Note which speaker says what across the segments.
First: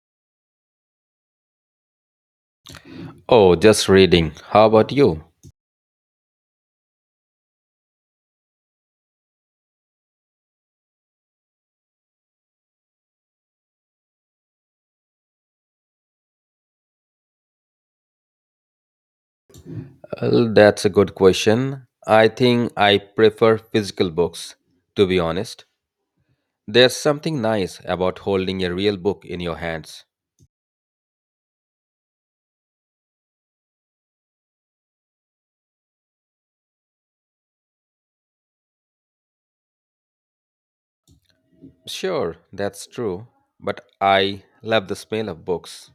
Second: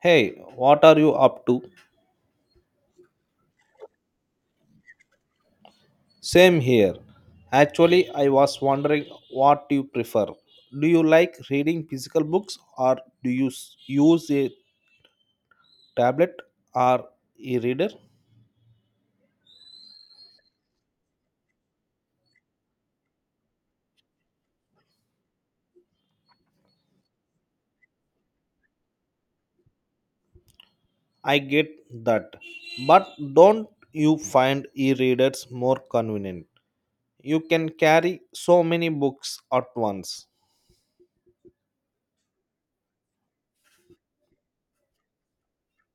Speaker 1: Hey, what are you up to?
Speaker 2: Oh, just reading. How about you?
Speaker 1: Same here. Actually, I was wondering what you prefer. Do you like reading physical books or do use a tablet or e reader?
Speaker 2: Well, that's a good question. I think I prefer physical books, to be honest. There's something nice about holding a real book in your hands.
Speaker 1: I get that. But don't you find e readers more convenient? You can carry so many books at once.
Speaker 2: Sure, that's true, but I love the smell of books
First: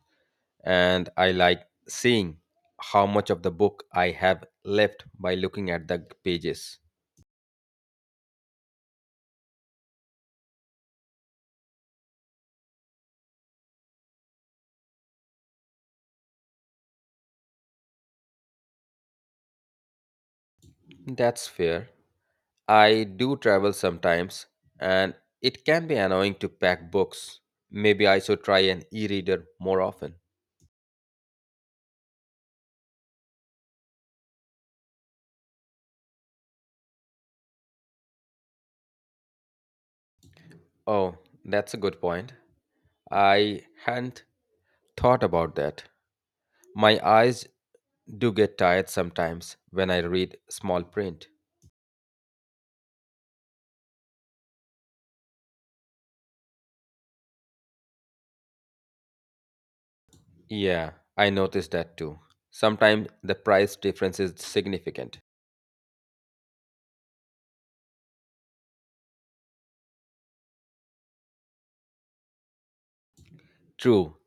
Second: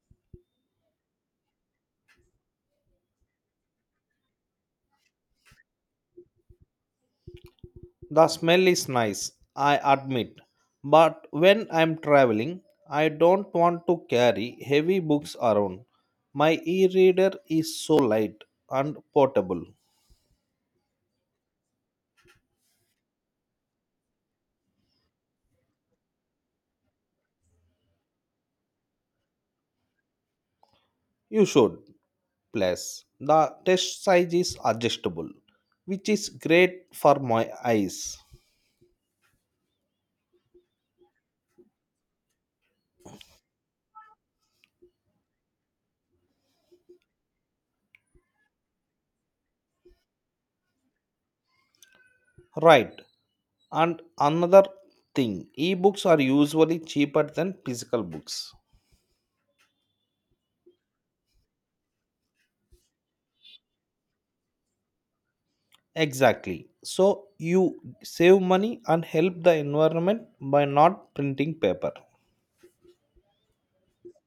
Speaker 2: and I like seeing how much of the book I have left by looking at the pages.
Speaker 1: The smell is nice, I admit, but when I'm traveling, I don't want to carry heavy books around. My e reader is so light and portable.
Speaker 2: That's fair. I do travel sometimes, and it can be annoying to pack books. Maybe I should try an e reader more often.
Speaker 1: You should, plus, the test size is adjustable, which is great for my eyes.
Speaker 2: Oh, that's a good point. I hadn't thought about that. My eyes do get tired sometimes when I read small print.
Speaker 1: Right, and another thing e books are usually cheaper than physical books.
Speaker 2: Yeah, I noticed that too. Sometimes the price difference is significant.
Speaker 1: Exactly. So you save money and help the environment by not printing paper.
Speaker 2: True,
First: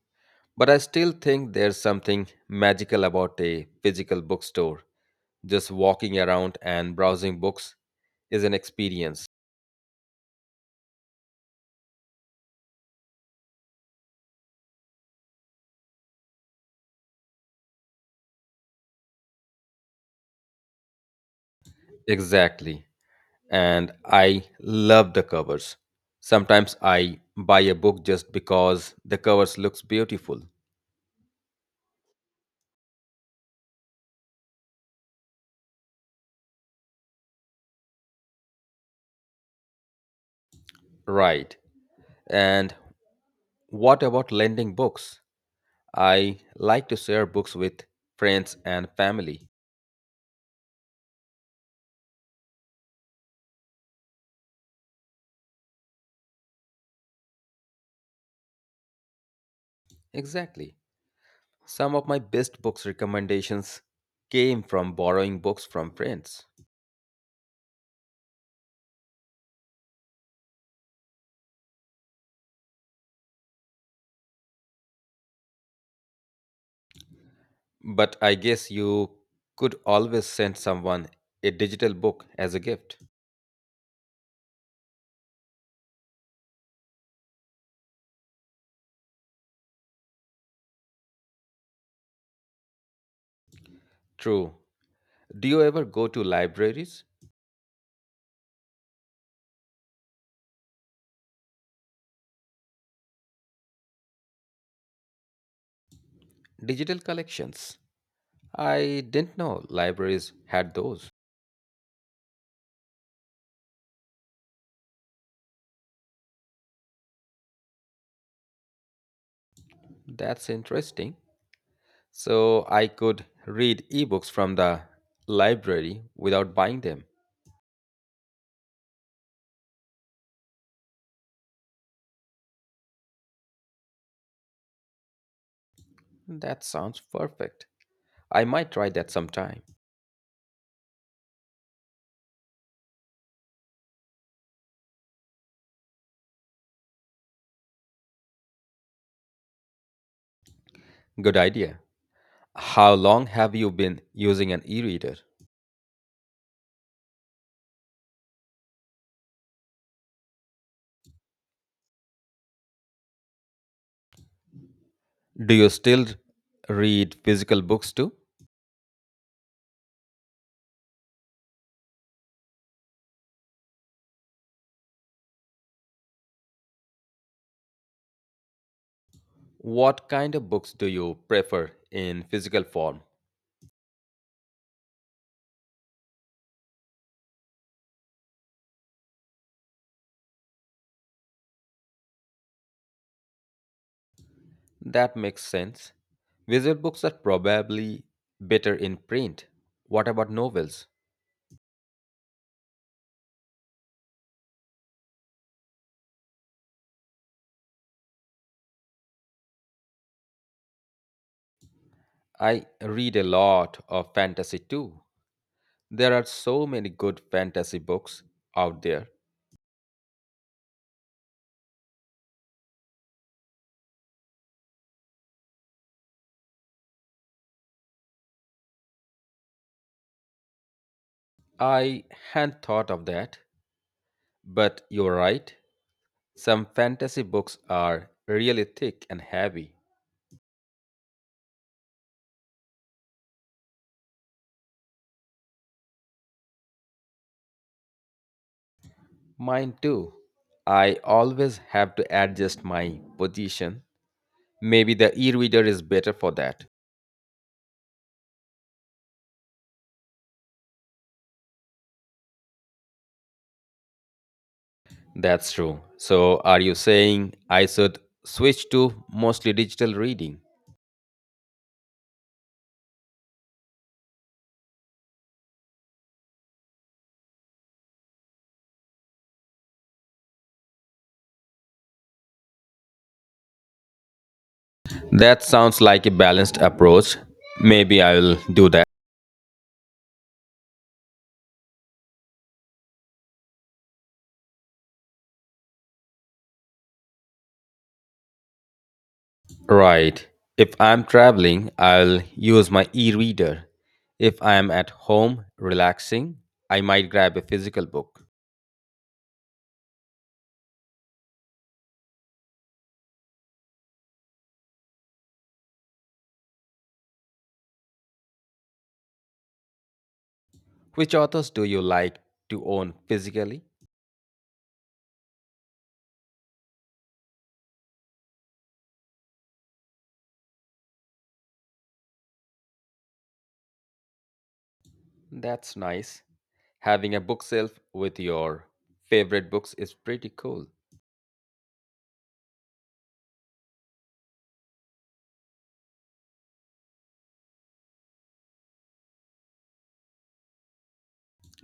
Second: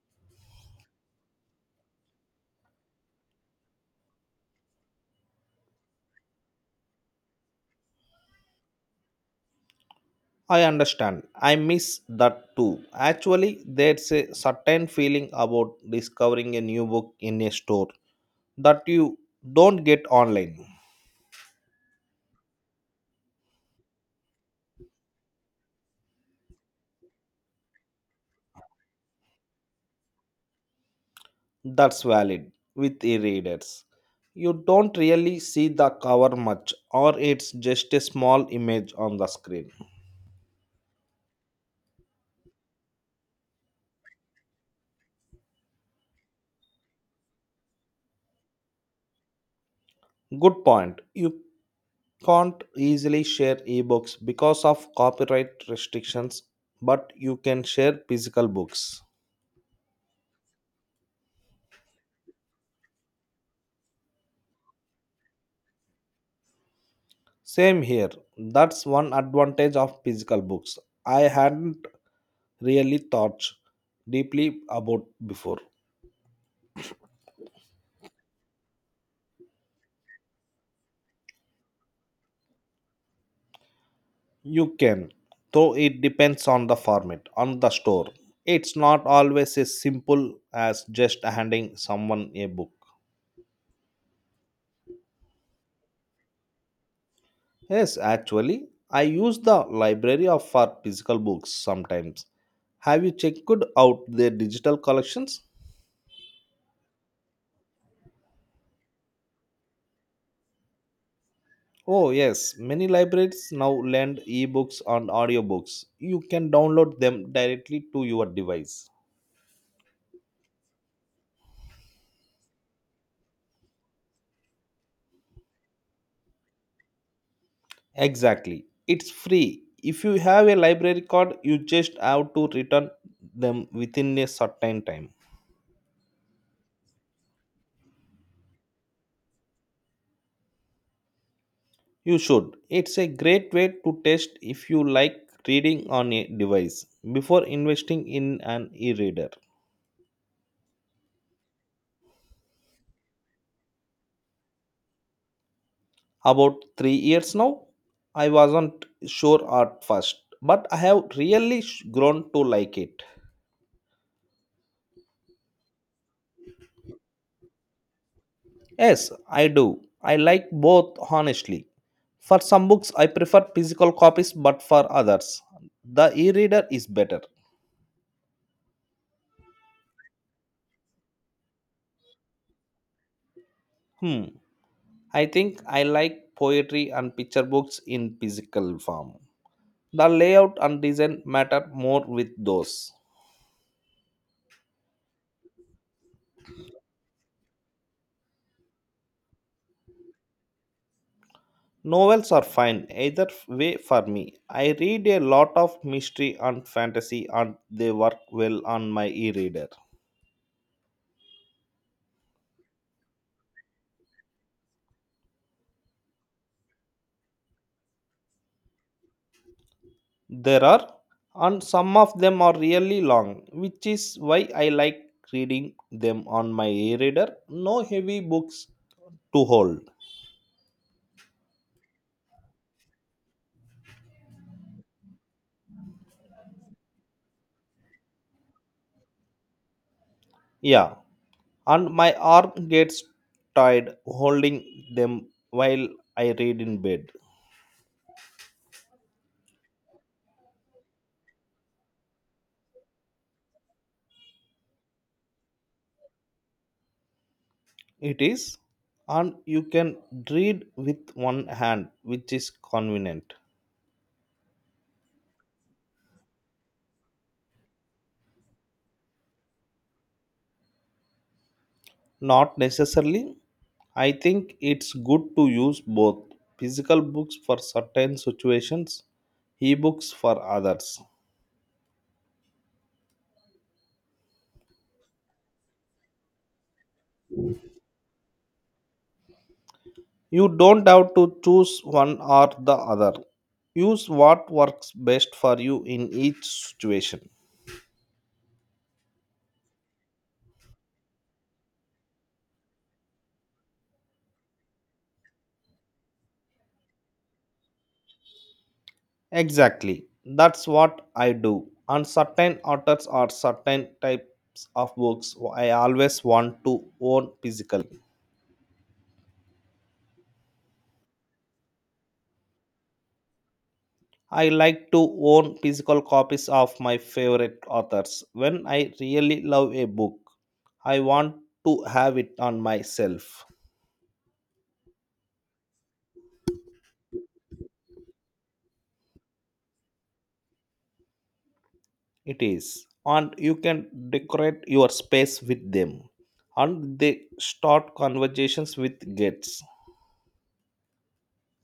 Speaker 2: but I still think there's something magical about a physical bookstore. Just walking around and browsing books is an experience.
Speaker 1: I understand. I miss that too. Actually, there's a certain feeling about discovering a new book in a store that you don't get online.
Speaker 2: Exactly. And I love the covers. Sometimes I buy a book just because the covers looks beautiful.
Speaker 1: That's valid with e readers. You don't really see the cover much, or it's just a small image on the screen.
Speaker 2: Right. And what about lending books? I like to share books with friends and family.
Speaker 1: Good point. You can't easily share ebooks because of copyright restrictions, but you can share physical books.
Speaker 2: Exactly. Some of my best books recommendations came from borrowing books from friends.
Speaker 1: Same here. That's one advantage of physical books. I hadn't really thought deeply about before.
Speaker 2: But I guess you could always send someone a digital book as a gift.
Speaker 1: You can, though it depends on the format, on the store. It's not always as simple as just handing someone a book.
Speaker 2: True. Do you ever go to libraries?
Speaker 1: Yes, actually, I use the library of for physical books sometimes. Have you checked out their digital collections?
Speaker 2: Digital collections. I didn't know libraries had those.
Speaker 1: Oh, yes, many libraries now lend ebooks and audiobooks. You can download them directly to your device.
Speaker 2: That's interesting. So I could read ebooks from the library without buying them.
Speaker 1: Exactly, it's free. If you have a library card, you just have to return them within a certain time.
Speaker 2: That sounds perfect. I might try that sometime.
Speaker 1: You should. It's a great way to test if you like reading on a device before investing in an e reader.
Speaker 2: Good idea. How long have you been using an e reader?
Speaker 1: About 3 years now, I wasn't sure at first, but I have really grown to like it.
Speaker 2: Do you still read physical books too?
Speaker 1: Yes, I do. I like both, honestly. For some books, I prefer physical copies, but for others, the e reader is better.
Speaker 2: What kind of books do you prefer in physical form?
Speaker 1: Hmm. I think I like poetry and picture books in physical form. The layout and design matter more with those.
Speaker 2: That makes sense. Visual books are probably better in print. What about novels?
Speaker 1: Novels are fine either way for me. I read a lot of mystery and fantasy and they work well on my e reader.
Speaker 2: I read a lot of fantasy too. There are so many good fantasy books out there.
Speaker 1: There are, and some of them are really long, which is why I like reading them on my e reader. No heavy books to hold.
Speaker 2: I hadn't thought of that, but you're right. Some fantasy books are really thick and heavy.
Speaker 1: Yeah, and my arm gets tired holding them while I read in bed.
Speaker 2: Mine too. I always have to adjust my position. Maybe the e-reader is better for that.
Speaker 1: It is, and you can read with one hand, which is convenient.
Speaker 2: That's true. So, are you saying I should switch to mostly digital reading?
Speaker 1: Not necessarily. I think it's good to use both physical books for certain situations, ebooks for others.
Speaker 2: That sounds like a balanced approach. Maybe I will do that.
Speaker 1: You don't have to choose one or the other. Use what works best for you in each situation.
Speaker 2: Right. If I'm traveling, I'll use my e reader. If I'm at home relaxing, I might grab a physical book.
Speaker 1: Exactly. That's what I do. And certain authors or certain types of books I always want to own physically.
Speaker 2: Which authors do you like to own physically?
Speaker 1: I like to own physical copies of my favorite authors. When I really love a book, I want to have it on myself.
Speaker 2: That's nice. Having a bookshelf with your favorite books is pretty cool.
Speaker 1: It is. And you can decorate your space with them. And they start conversations with guests.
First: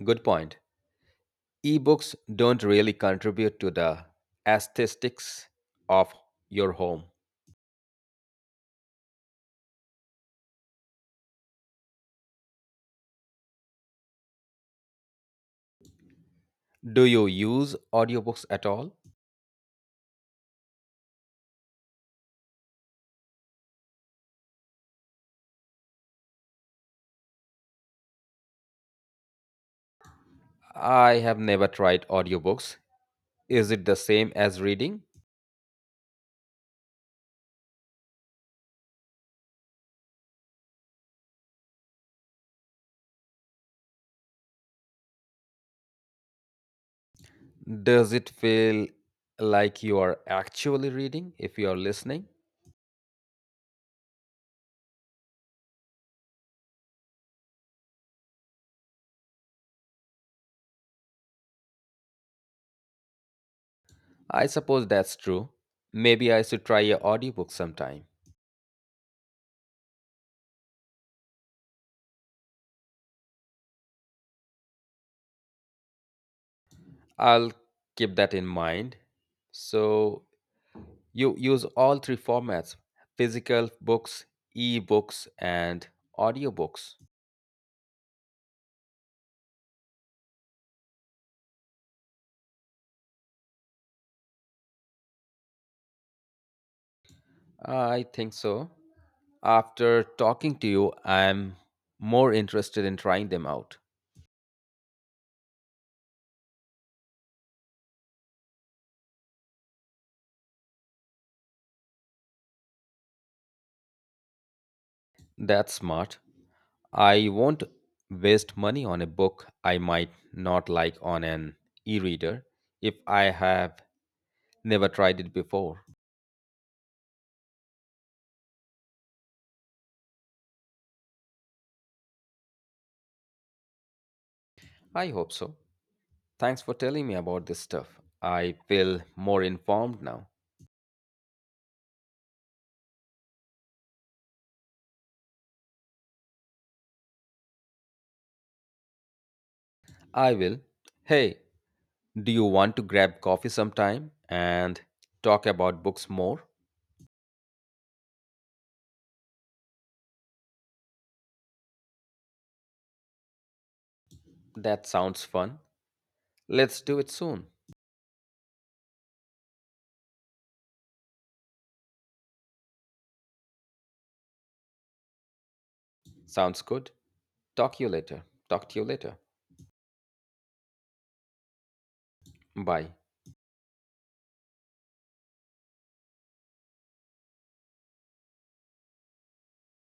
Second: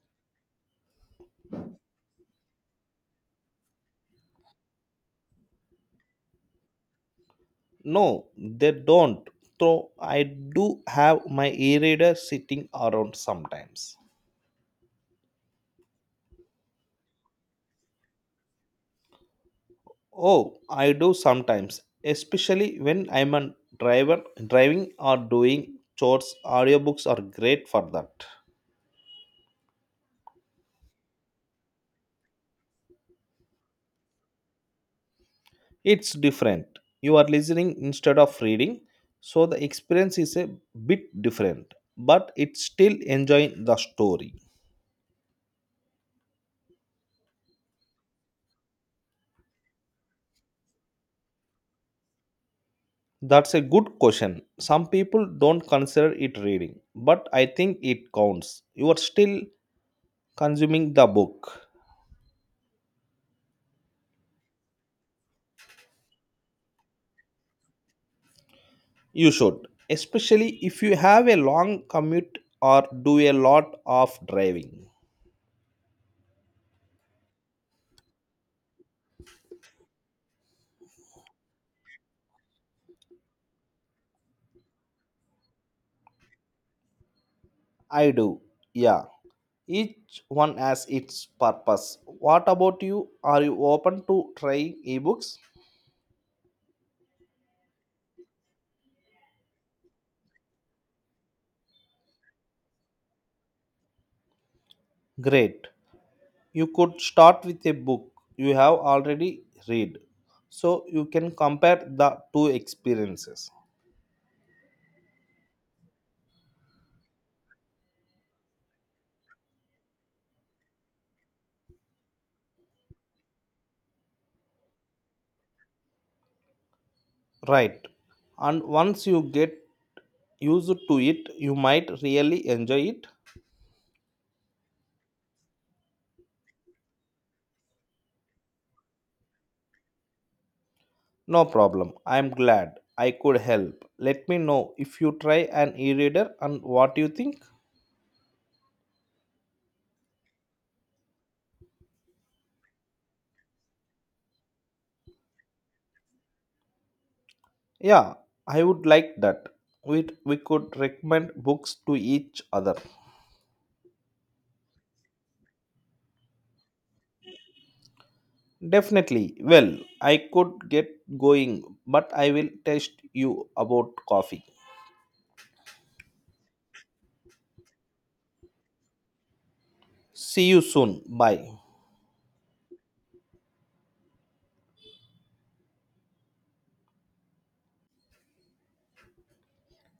Speaker 2: Good point. Ebooks don't really contribute to the aesthetics of your home.
Speaker 1: No, they don't. Though I do have my e reader sitting around sometimes.
Speaker 2: Do you use audiobooks at all?
Speaker 1: Oh, I do sometimes, especially when I'm a driver driving or doing chores. Audiobooks are great for that.
Speaker 2: I have never tried audiobooks. Is it the same as reading?
Speaker 1: It's different. You are listening instead of reading, so the experience is a bit different, but it's still enjoying the story.
Speaker 2: Does it feel like you are actually reading if you are listening?
Speaker 1: That's a good question. Some people don't consider it reading, but I think it counts. You are still consuming the book.
Speaker 2: I suppose that's true. Maybe I should try an audiobook sometime.
Speaker 1: You should, especially if you have a long commute or do a lot of driving.
Speaker 2: I'll keep that in mind. So, you use all three formats, physical books, e-books, and audiobooks.
Speaker 1: I do, yeah. Each one has its purpose. What about you? Are you open to trying ebooks?
Speaker 2: I think so. After talking to you, I'm more interested in trying them out.
Speaker 1: Great. You could start with a book you have already read so you can compare the two experiences.
Speaker 2: That's smart. I won't waste money on a book I might not like on an e reader if I have never tried it before.
Speaker 1: Right. And once you get used to it, you might really enjoy it.
Speaker 2: I hope so. Thanks for telling me about this stuff. I feel more informed now.
Speaker 1: No problem. I am glad I could help. Let me know if you try an e-reader and what you think.
Speaker 2: I will. Hey, do you want to grab coffee sometime and talk about books more?
Speaker 1: Yeah, I would like that. We could recommend books to each other.
Speaker 2: That sounds fun. Let's do it soon.
Speaker 1: Definitely. Well, I could get going, but I will text you about coffee.
Speaker 2: Sounds good. Talk you later. Talk to you later.
Speaker 1: See you soon. Bye.
Speaker 2: Bye.